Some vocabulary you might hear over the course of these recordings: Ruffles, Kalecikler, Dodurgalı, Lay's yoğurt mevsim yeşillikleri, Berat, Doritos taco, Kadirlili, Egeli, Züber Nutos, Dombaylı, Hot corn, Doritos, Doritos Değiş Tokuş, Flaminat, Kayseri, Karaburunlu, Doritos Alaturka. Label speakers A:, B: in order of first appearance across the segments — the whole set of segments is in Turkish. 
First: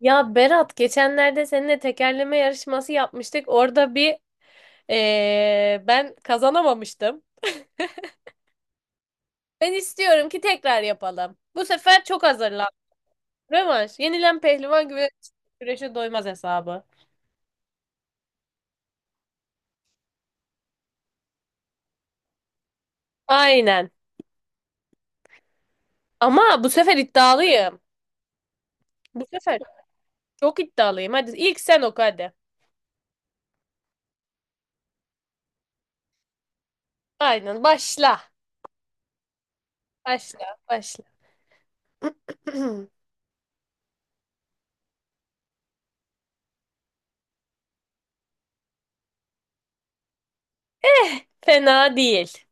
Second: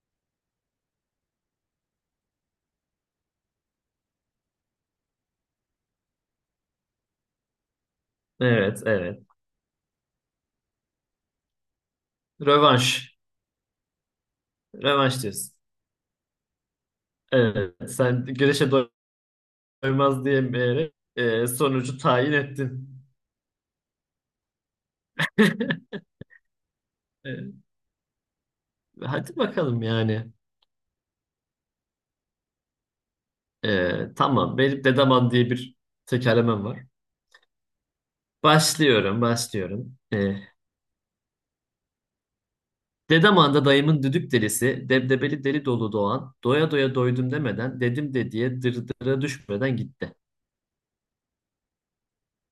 A: Ya Berat geçenlerde seninle tekerleme yarışması yapmıştık. Orada bir ben kazanamamıştım.
B: Evet, evet.
A: Ben istiyorum ki tekrar yapalım. Bu sefer çok hazırlan.
B: Rövanş.
A: Rövanş. Yenilen pehlivan güve
B: Rövanş diyorsun.
A: güreşe doymaz hesabı.
B: Evet, sen güreşe doymaz diyemeyerek sonucu tayin ettin.
A: Aynen. Ama bu sefer
B: E,
A: iddialıyım. Bu
B: Hadi
A: sefer
B: bakalım yani.
A: çok iddialıyım. Hadi ilk sen oku hadi.
B: Tamam, benim Dedaman diye bir tekerlemem var.
A: Aynen. Başla.
B: Başlıyorum.
A: Başla. Başla.
B: Dedaman'da dayımın düdük delisi, debdebeli deli dolu doğan, doya doya doydum demeden, dedim de diye dırdıra düşmeden gitti.
A: Fena değil.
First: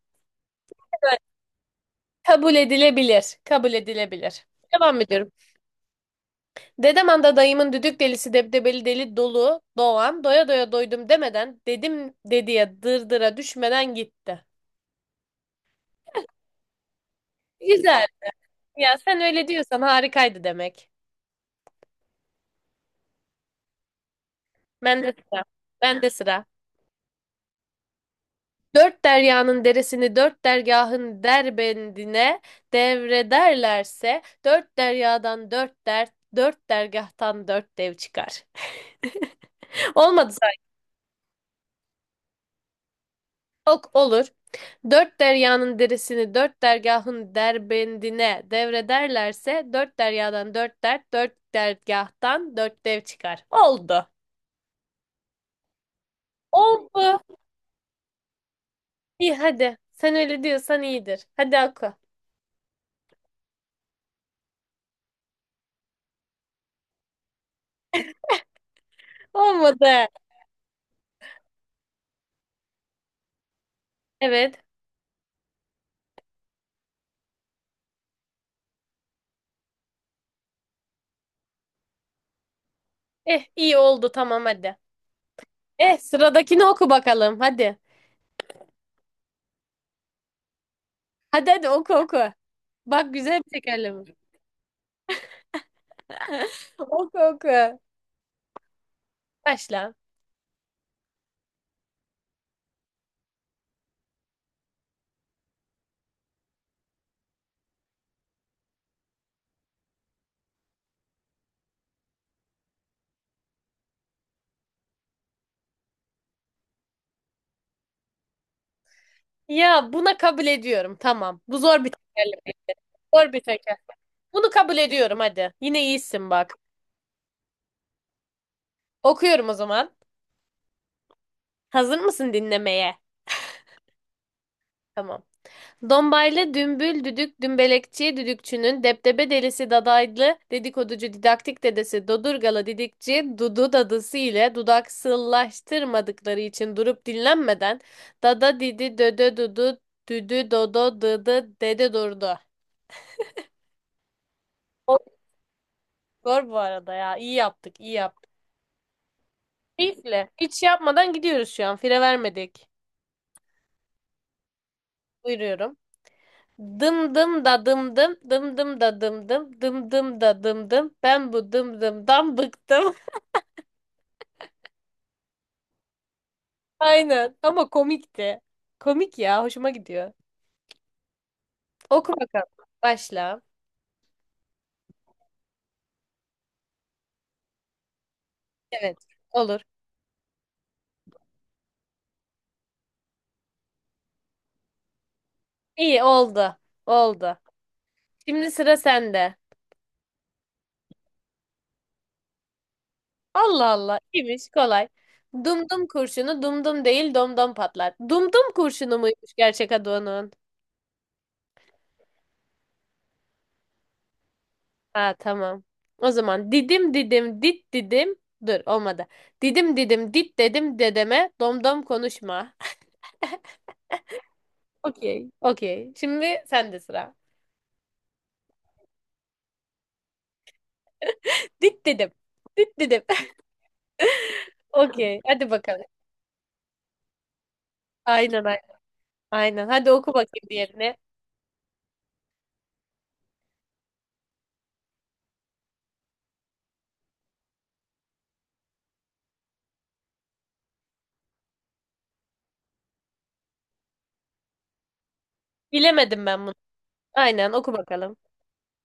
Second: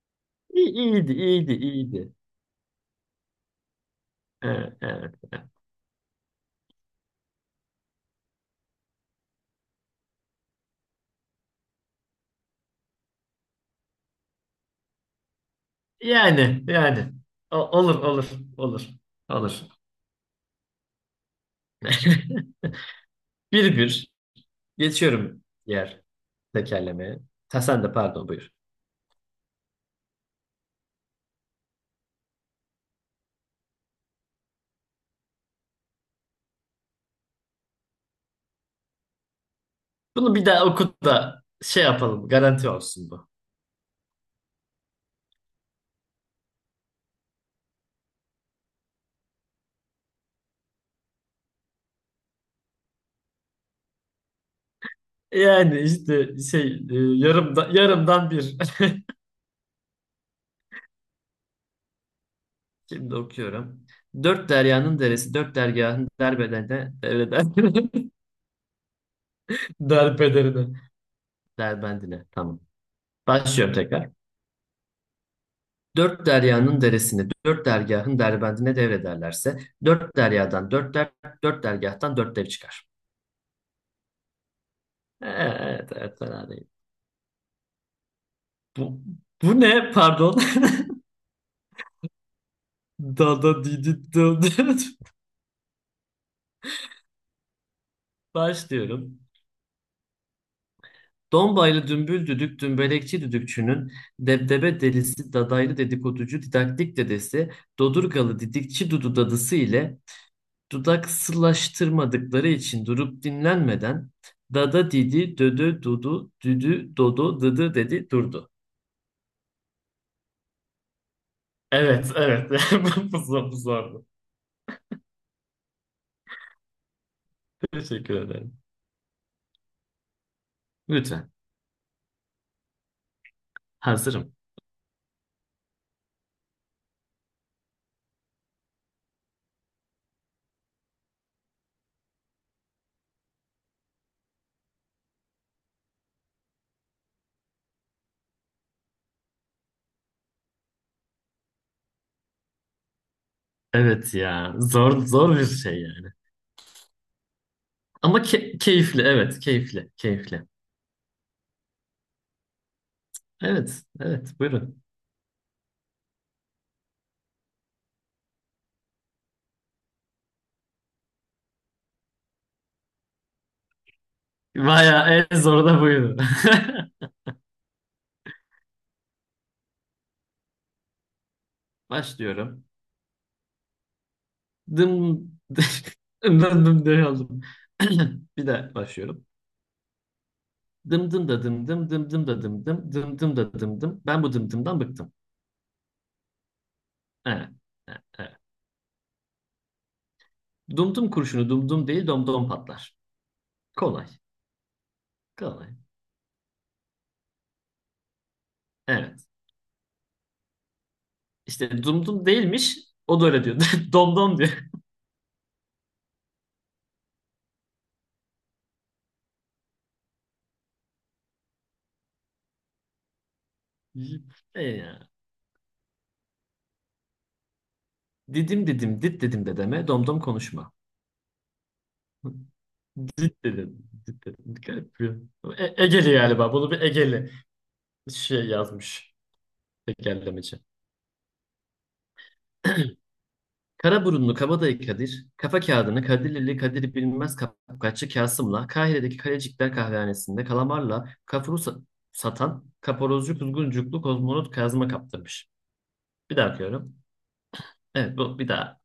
B: İyi, iyiydi.
A: Kabul edilebilir. Kabul edilebilir.
B: E,
A: Devam
B: e.
A: ediyorum. Dedem anda dayımın düdük delisi debdebeli deli dolu doğan doya doya doydum demeden dedim dediye dırdıra düşmeden gitti.
B: yani O- olur
A: Güzel.
B: olur olur
A: Ya sen öyle
B: olur.
A: diyorsan harikaydı demek.
B: Bir bir
A: Ben de
B: geçiyorum
A: sıra.
B: diğer
A: Ben de sıra.
B: tekerlemeye. Ha, sen de pardon buyur.
A: Dört deryanın deresini dört dergahın derbendine devrederlerse dört deryadan dört dert, dört dergahtan dört dev çıkar. Olmadı.
B: Bunu bir daha okut da şey yapalım, garanti olsun bu.
A: Ok olur. Dört deryanın derisini dört dergahın derbendine devrederlerse dört deryadan dört dert, dört dergahtan dört dev çıkar. Oldu.
B: Yani işte
A: Oldu.
B: yarımdan bir.
A: İyi hadi. Sen öyle diyorsan iyidir. Hadi oku.
B: Şimdi okuyorum. Dört deryanın deresi, dört dergahın
A: Olmadı.
B: derbederine, derbendine. Tamam. Başlıyorum tekrar.
A: Evet.
B: Dört deryanın deresini, dört dergahın derbendine devrederlerse, dört deryadan dört der, dört dergahtan dört dev çıkar.
A: Eh iyi oldu, tamam hadi.
B: Evet,
A: Eh,
B: evet, fena
A: sıradakini
B: değil.
A: oku bakalım hadi.
B: Bu, bu ne? Pardon.
A: Hadi hadi oku oku. Bak, güzel bir
B: Dada didi
A: tekerleme.
B: dada.
A: Oku oku.
B: Başlıyorum.
A: Başla.
B: Dombaylı dümbül düdük dümbelekçi düdükçünün debdebe delisi dadaylı dedikoducu didaktik dedesi, Dodurgalı didikçi dudu dadısı ile dudaksılaştırmadıkları için durup dinlenmeden dada didi dödö dudu düdü dodo dıdı dedi durdu.
A: Ya buna kabul ediyorum. Tamam. Bu zor bir
B: Evet, evet.
A: tekerleme.
B: Bu
A: Zor bir
B: zor, bu
A: teker.
B: zordu.
A: Bunu kabul ediyorum hadi. Yine iyisin bak.
B: Teşekkür ederim.
A: Okuyorum o zaman.
B: Lütfen.
A: Hazır mısın dinlemeye?
B: Hazırım.
A: Tamam. Dombaylı dümbül düdük dümbelekçi düdükçünün depdebe delisi dadaylı dedikoducu didaktik dedesi dodurgalı didikçi dudu dadısı ile dudaksızlaştırmadıkları için durup dinlenmeden dada didi dödö dudu düdü dodo dıdı dede durdu.
B: Evet ya. Zor
A: Çok.
B: zor bir şey yani.
A: Zor bu arada ya. İyi yaptık, iyi
B: Ama
A: yaptık.
B: keyifli. Evet, keyifli.
A: Keyifle.
B: Keyifli.
A: Hiç yapmadan gidiyoruz şu an. Fire vermedik.
B: Evet, evet. Buyurun.
A: Buyuruyorum. Dım dım da dım dım, dım dım da dım dım, dım dım da dım dım. Ben bu dım dımdan bıktım.
B: Bayağı en zoru da buydu.
A: Aynen. Ama komikti. Komik ya. Hoşuma gidiyor. Oku bakalım.
B: Başlıyorum.
A: Başla.
B: Dım dım dım. Bir de
A: Evet.
B: başlıyorum.
A: Olur.
B: Dım dım da dım dım dım dım da dım dım dım dım da dım dım. Ben bu dım dımdan bıktım.
A: İyi oldu. Oldu.
B: Evet. Evet. Evet.
A: Şimdi sıra sende.
B: Dum dum kurşunu dum dum değil dom dom patlar.
A: Allah Allah.
B: Kolay.
A: İyiymiş. Kolay.
B: Kolay.
A: Dumdum kurşunu dumdum değil domdom patlar. Dumdum kurşunu
B: Evet.
A: muymuş gerçek adı onun?
B: İşte dum dum değilmiş. O da öyle diyor. Dom dom diyor.
A: Ha, tamam. O zaman didim didim dit didim. Dur, olmadı. Didim didim dit dedim dedeme domdom konuşma.
B: E ya.
A: Okey. Okey. Şimdi sende sıra.
B: Didim didim dit dedim de deme. Dom dom konuşma.
A: Dit dedim. Dit dedim.
B: Dit dedim. Dit dedim. Garip bir.
A: Okey. Hadi
B: E
A: bakalım.
B: Egeli galiba. Bunu bir Egeli
A: Aynen
B: şey
A: aynen.
B: yazmış.
A: Aynen. Hadi oku bakayım
B: Tekerlemeci.
A: diğerini.
B: Karaburunlu Kabadayı Kadir, kafa kağıdını Kadirlili Kadir bilmez Kapkaççı Kasım'la Kahire'deki Kalecikler Kahvehanesi'nde kalamarla kafuru satan kaparozcu kuzguncuklu kozmonot Kazım'a kaptırmış.
A: Bilemedim
B: Bir
A: ben
B: daha
A: bunu.
B: okuyorum.
A: Aynen oku
B: Evet
A: bakalım.
B: bu bir daha.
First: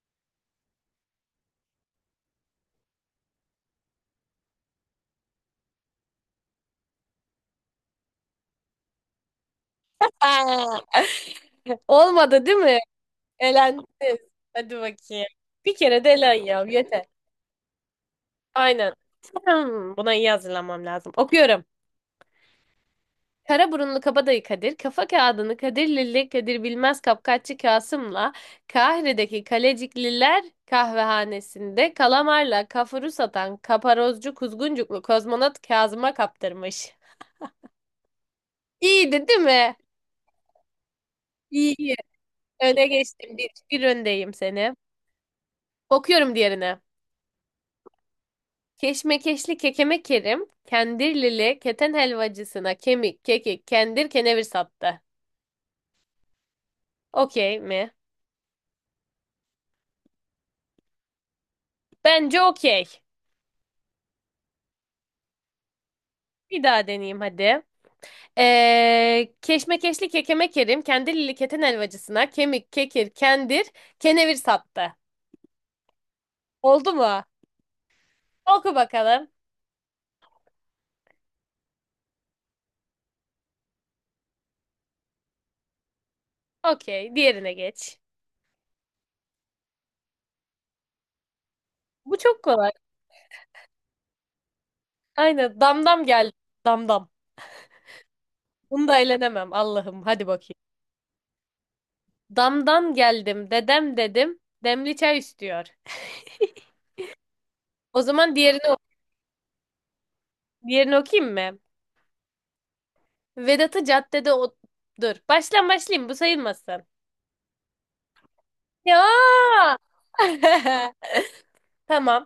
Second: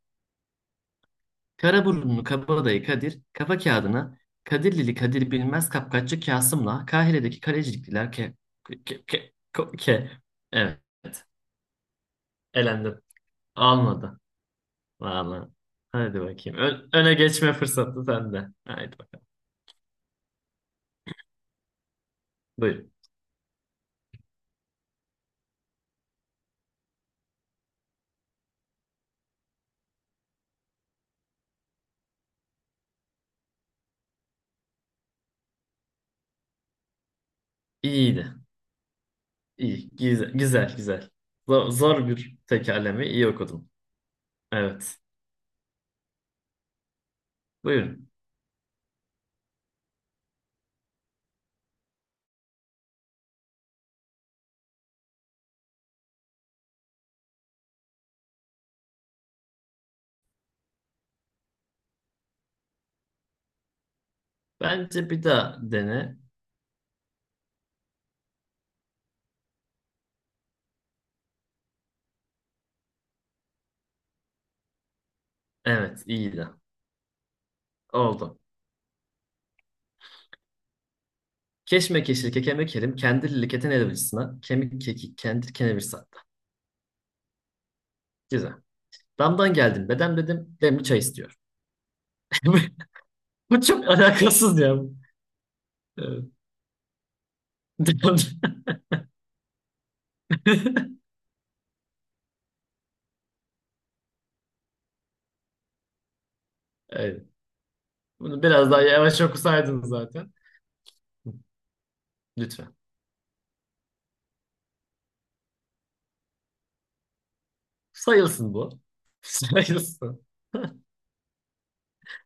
B: Karaburunlu Kabadayı Kadir, kafa kağıdını Kadirlili Kadir bilmez Kapkaççı Kasım'la Kahire'deki Kalecikliler ke... ke... ke... ko- ke- Evet.
A: Aa! Olmadı değil mi?
B: Elendim.
A: Elendiniz.
B: Almadı.
A: Hadi bakayım.
B: Vallahi.
A: Bir kere de
B: Hadi
A: elen
B: bakayım.
A: ya. Yeter.
B: Öne geçme fırsatı sende.
A: Aynen.
B: Haydi bakalım.
A: Buna iyi hazırlanmam lazım. Okuyorum.
B: Buyurun.
A: Kara burunlu kabadayı Kadir, kafa kağıdını Kadir Lilli Kadir Bilmez Kapkaççı Kasım'la Kahire'deki Kalecikliler kahvehanesinde kalamarla kafuru satan kaparozcu kuzguncuklu kozmonot Kazım'a kaptırmış.
B: İyiydi.
A: İyiydi değil mi?
B: İyi. Güzel. Güzel. Güzel. Zor,
A: İyi. İyi.
B: zor bir
A: Öne
B: tekerleme. İyi
A: geçtim. Bir,
B: okudum.
A: bir öndeyim seni.
B: Evet.
A: Okuyorum diğerine.
B: Buyurun.
A: Keşmekeşli kekeme Kerim, kendirlili keten helvacısına kemik, kekik, kendir, kenevir sattı. Okey mi? Bence okey.
B: Bence bir daha dene.
A: Bir daha deneyeyim hadi. Keşmekeşli kekeme kerim, kendilili keten helvacısına kemik, kekir, kendir, kenevir sattı.
B: Evet, iyiydi.
A: Oldu mu?
B: Oldu.
A: Oku bakalım.
B: Keşmekeşli kekeme kerim kendirli keten elbacısına kemik kekik kendir kenevir sattı.
A: Okey, diğerine geç.
B: Güzel. Damdan geldim bedem dedim demli çay istiyor.
A: Bu çok kolay.
B: Bu çok alakasız ya.
A: Aynen, damdam
B: Evet.
A: geldi. Damdam. Bunu da eğlenemem Allah'ım. Hadi bakayım. Damdan geldim, dedem dedim, demli çay istiyor.
B: Evet.
A: O zaman
B: Bunu biraz daha yavaş okusaydınız zaten.
A: diğerini okuyayım mı?
B: Lütfen.
A: Vedat'ı caddede o... Dur, baştan başlayayım, bu sayılmasın.
B: Sayılsın bu.
A: Ya!
B: Sayılsın.
A: Tamam,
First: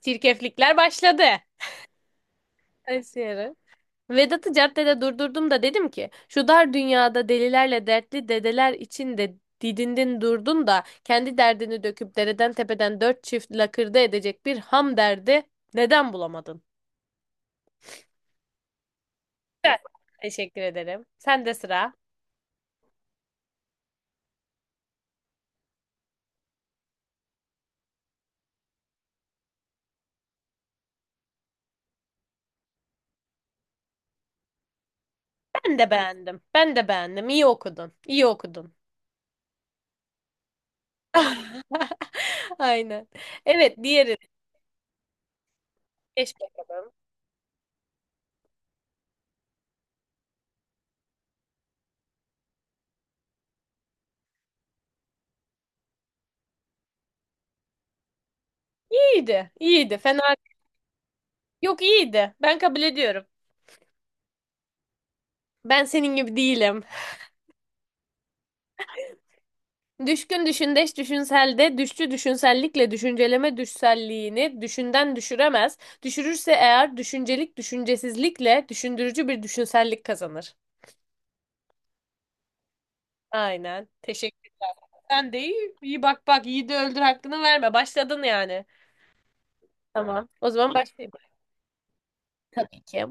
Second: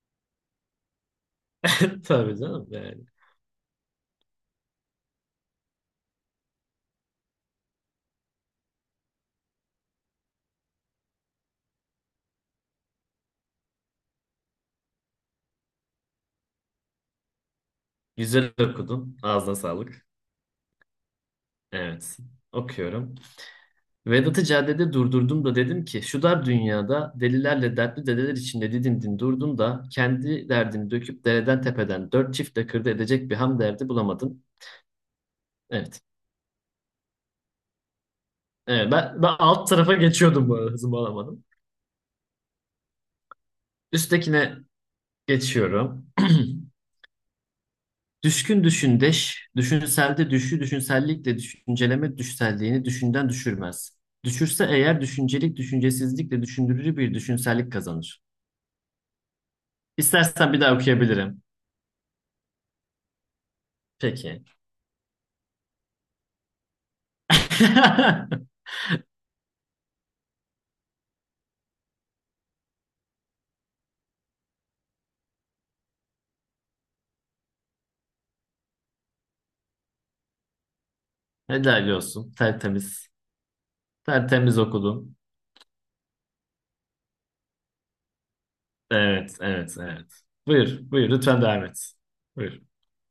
A: çirkeflikler başladı.
B: Tabii canım yani.
A: Kayseri. Vedat'ı caddede durdurdum da dedim ki şu dar dünyada delilerle dertli dedeler içinde didindin durdun da kendi derdini döküp dereden tepeden dört çift lakırdı edecek bir ham derdi neden bulamadın?
B: Güzel okudun. Ağzına
A: Güzel.
B: sağlık.
A: Teşekkür ederim. Sen de sıra.
B: Evet. Okuyorum. Vedat'ı caddede durdurdum da dedim ki şu dar dünyada delilerle dertli dedeler içinde didindin durdun da kendi derdini döküp dereden tepeden dört çiftle kırdı edecek bir ham derdi bulamadın.
A: Ben de
B: Evet.
A: beğendim. Ben de beğendim. İyi okudun. İyi okudun.
B: Evet ben alt tarafa geçiyordum, bu arada hızımı alamadım.
A: Aynen. Evet, diğerini
B: Üsttekine geçiyorum.
A: geç bakalım.
B: Düşkün düşündeş, düşünselde düşü, düşünsellikle düşünceleme düşselliğini düşünden düşürmez. Düşürse eğer düşüncelik düşüncesizlikle düşündürücü bir düşünsellik kazanır.
A: İyiydi. İyiydi. Fena.
B: İstersen bir daha okuyabilirim.
A: Yok, iyiydi. Ben kabul ediyorum.
B: Peki.
A: Ben senin gibi değilim. Düşkün düşündeş düşünselde, düşçü düşünsellikle düşünceleme düşselliğini düşünden düşüremez. Düşürürse eğer düşüncelik düşüncesizlikle düşündürücü bir düşünsellik kazanır.
B: Helal olsun. Tertemiz.
A: Aynen. Teşekkür.
B: Tertemiz okudun.
A: Sen de iyi, iyi bak bak iyi de öldür hakkını verme. Başladın yani.
B: Evet.
A: Tamam. O zaman
B: Buyur.
A: başlayayım.
B: Lütfen devam et. Buyur.
A: Tabii ki.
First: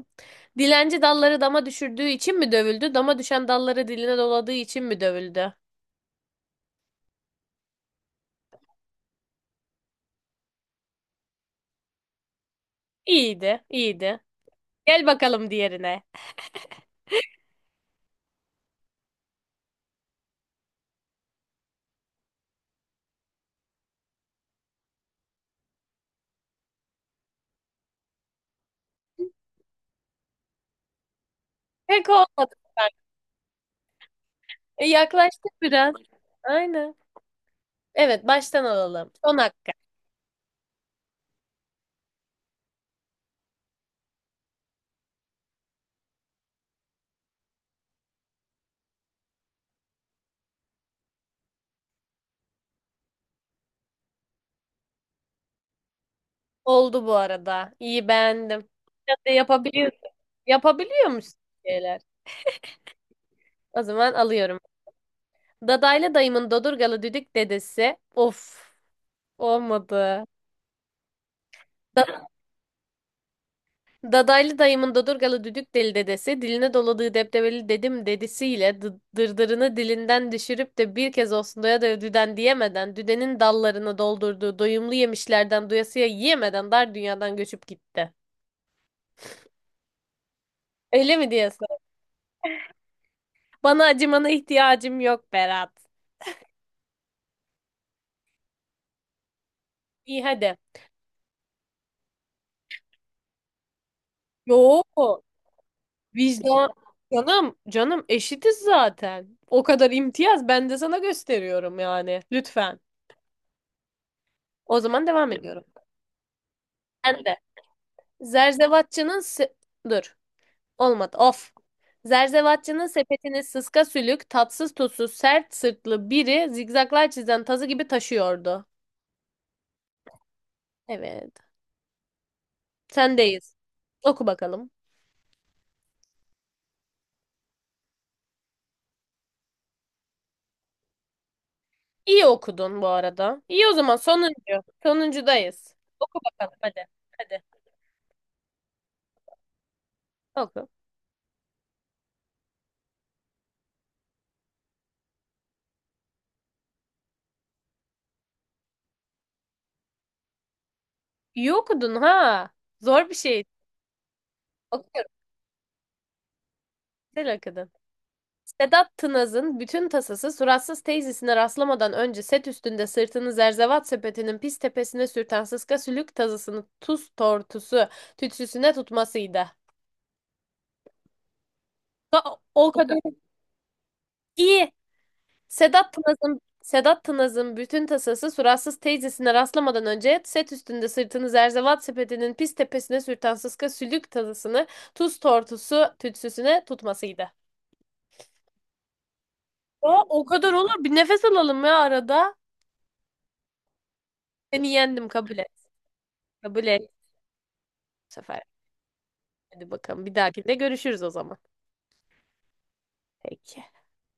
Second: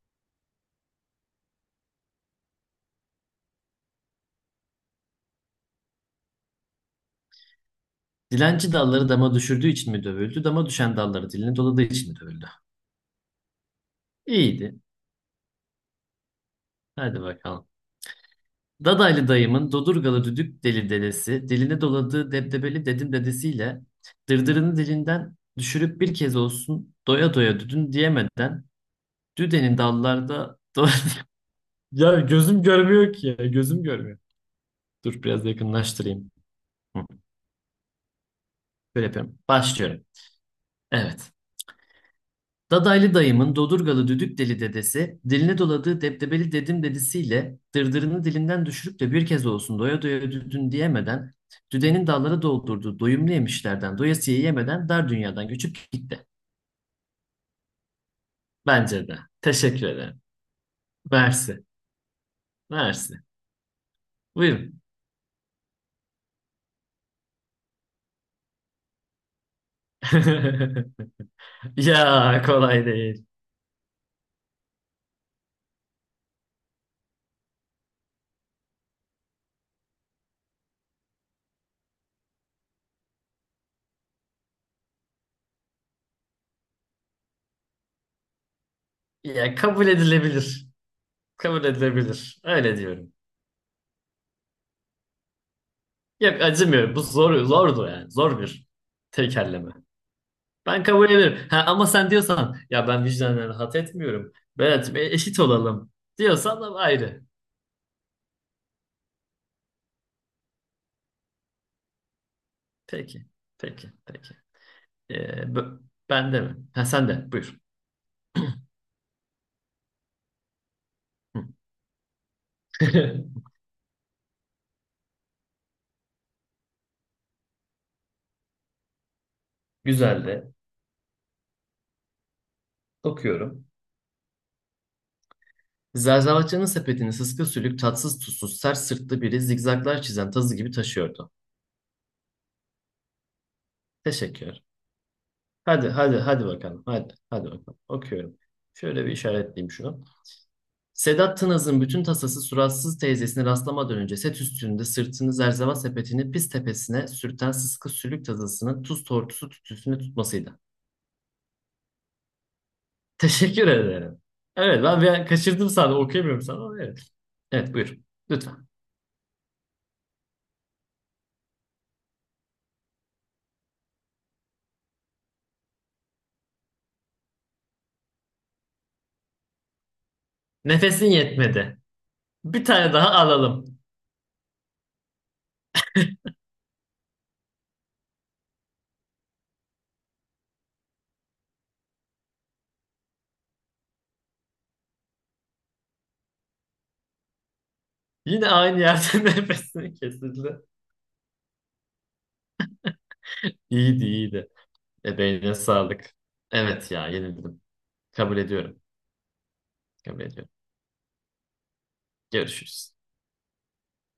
A: Dilenci dalları dama düşürdüğü için mi dövüldü? Dama düşen dalları diline doladığı için mi dövüldü?
B: Dilenci dalları dama düşürdüğü için mi dövüldü? Dama düşen dalları diline doladığı için mi dövüldü?
A: İyiydi, iyiydi.
B: İyiydi.
A: Gel bakalım diğerine.
B: Hadi bakalım. Dadaylı dayımın Dodurgalı düdük deli dedesi, diline doladığı debdebeli dedim dedesiyle dırdırını dilinden düşürüp bir kez olsun doya doya düdün diyemeden düdenin dallarda
A: Pek
B: Ya
A: olmadı.
B: gözüm görmüyor ki ya, gözüm görmüyor.
A: E,
B: Dur biraz
A: yaklaştık biraz.
B: yakınlaştırayım.
A: Aynen.
B: Hı,
A: Evet, baştan
B: Böyle
A: alalım. Son
B: yapıyorum.
A: dakika.
B: Başlıyorum. Evet. Dadaylı dayımın Dodurgalı düdük deli dedesi, diline doladığı debdebeli dedim dedisiyle dırdırını dilinden düşürüp de bir kez olsun doya doya düdün diyemeden, düdenin dallara doldurduğu doyumlu yemişlerden doyasıya yemeden dar dünyadan göçüp gitti.
A: Oldu bu arada. İyi, beğendim.
B: Bence
A: Sen
B: de.
A: de
B: Teşekkür
A: yapabiliyorsun.
B: ederim.
A: Yapabiliyor musun
B: Mersi.
A: şeyler?
B: Mersi.
A: O zaman alıyorum.
B: Buyurun.
A: Dadaylı dayımın dodurgalı düdük dedesi. Of, olmadı. Da-
B: Ya kolay değil.
A: Dadaylı dayımın dodurgalı düdük deli dedesi diline doladığı deptebeli dedim dedisiyle dırdırını dilinden düşürüp de bir kez olsun doya doya düden diyemeden düdenin dallarını doldurduğu doyumlu yemişlerden doyasıya yiyemeden dar dünyadan göçüp gitti.
B: Ya kabul edilebilir.
A: Öyle mi
B: Kabul
A: diyorsun?
B: edilebilir. Öyle diyorum.
A: Bana acımana ihtiyacım yok Berat.
B: Yok acımıyorum. Bu zor, zordu yani. Zor bir tekerleme.
A: İyi hadi.
B: Ben kabul ederim. Ha, ama sen diyorsan ya ben vicdanen rahat etmiyorum.
A: Yo,
B: Berat'cığım eşit olalım diyorsan
A: vicdan.
B: da ayrı.
A: Canım, canım eşitiz zaten. O kadar imtiyaz ben de sana gösteriyorum yani. Lütfen.
B: Peki. Peki. Peki.
A: O zaman devam
B: Ee,
A: ediyorum.
B: b- ben de mi? Ha, sen
A: Ben
B: de.
A: de.
B: Buyur.
A: Zerzevatçının se- Dur. Olmadı.
B: Hı.
A: Of. Zerzevatçının sepetini sıska sülük, tatsız tuzsuz, sert sırtlı biri zigzaklar çizen tazı gibi taşıyordu.
B: Güzel de.
A: Evet. Sendeyiz.
B: Okuyorum.
A: Oku bakalım.
B: Zerzavatçının sepetini sıska sülük, tatsız tuzsuz, sert sırtlı biri zigzaglar çizen tazı gibi taşıyordu.
A: İyi okudun bu arada. İyi, o zaman
B: Teşekkür.
A: sonuncu. Sonuncudayız.
B: Hadi hadi
A: Oku
B: hadi
A: bakalım
B: bakalım.
A: hadi.
B: Hadi
A: Hadi
B: hadi bakalım. Okuyorum. Şöyle bir işaretleyeyim şunu.
A: oku.
B: Sedat Tınaz'ın bütün tasası suratsız teyzesini rastlamadan önce set üstünde sırtını zerzeval sepetini pis tepesine sürten sıska sülük tazasının tuz tortusu tütüsüne tutmasıydı.
A: İyi okudun ha. Zor bir şey.
B: Teşekkür ederim. Evet ben bir
A: Okuyorum.
B: an kaçırdım, sana okuyamıyorum sana ama evet.
A: Güzel okudun.
B: Evet buyur lütfen.
A: Sedat Tınaz'ın bütün tasası suratsız teyzesine rastlamadan önce set üstünde sırtını zerzevat sepetinin pis tepesine sürten sıska sülük tazısını tuz tortusu tütsüsüne tutmasıydı.
B: Nefesin yetmedi. Bir
A: O
B: tane
A: kadar
B: daha alalım.
A: iyi. Sedat Tınaz'ın bütün tasası suratsız teyzesine rastlamadan önce set üstünde sırtını zerzevat sepetinin pis tepesine sürten sıska sülük tadısını tuz tortusu tütsüsüne tutmasıydı.
B: Yine aynı yerde nefesini
A: Ya o kadar
B: kesildi.
A: olur. Bir nefes alalım ya arada.
B: İyiydi, iyiydi.
A: Seni yendim, kabul et.
B: Ebeğine sağlık.
A: Kabul et
B: Evet
A: bu
B: ya yenildim. Kabul
A: sefer.
B: ediyorum.
A: Hadi bakalım, bir
B: Kabul ediyorum.
A: dahakinde görüşürüz o zaman.
B: Görüşürüz.
A: Peki.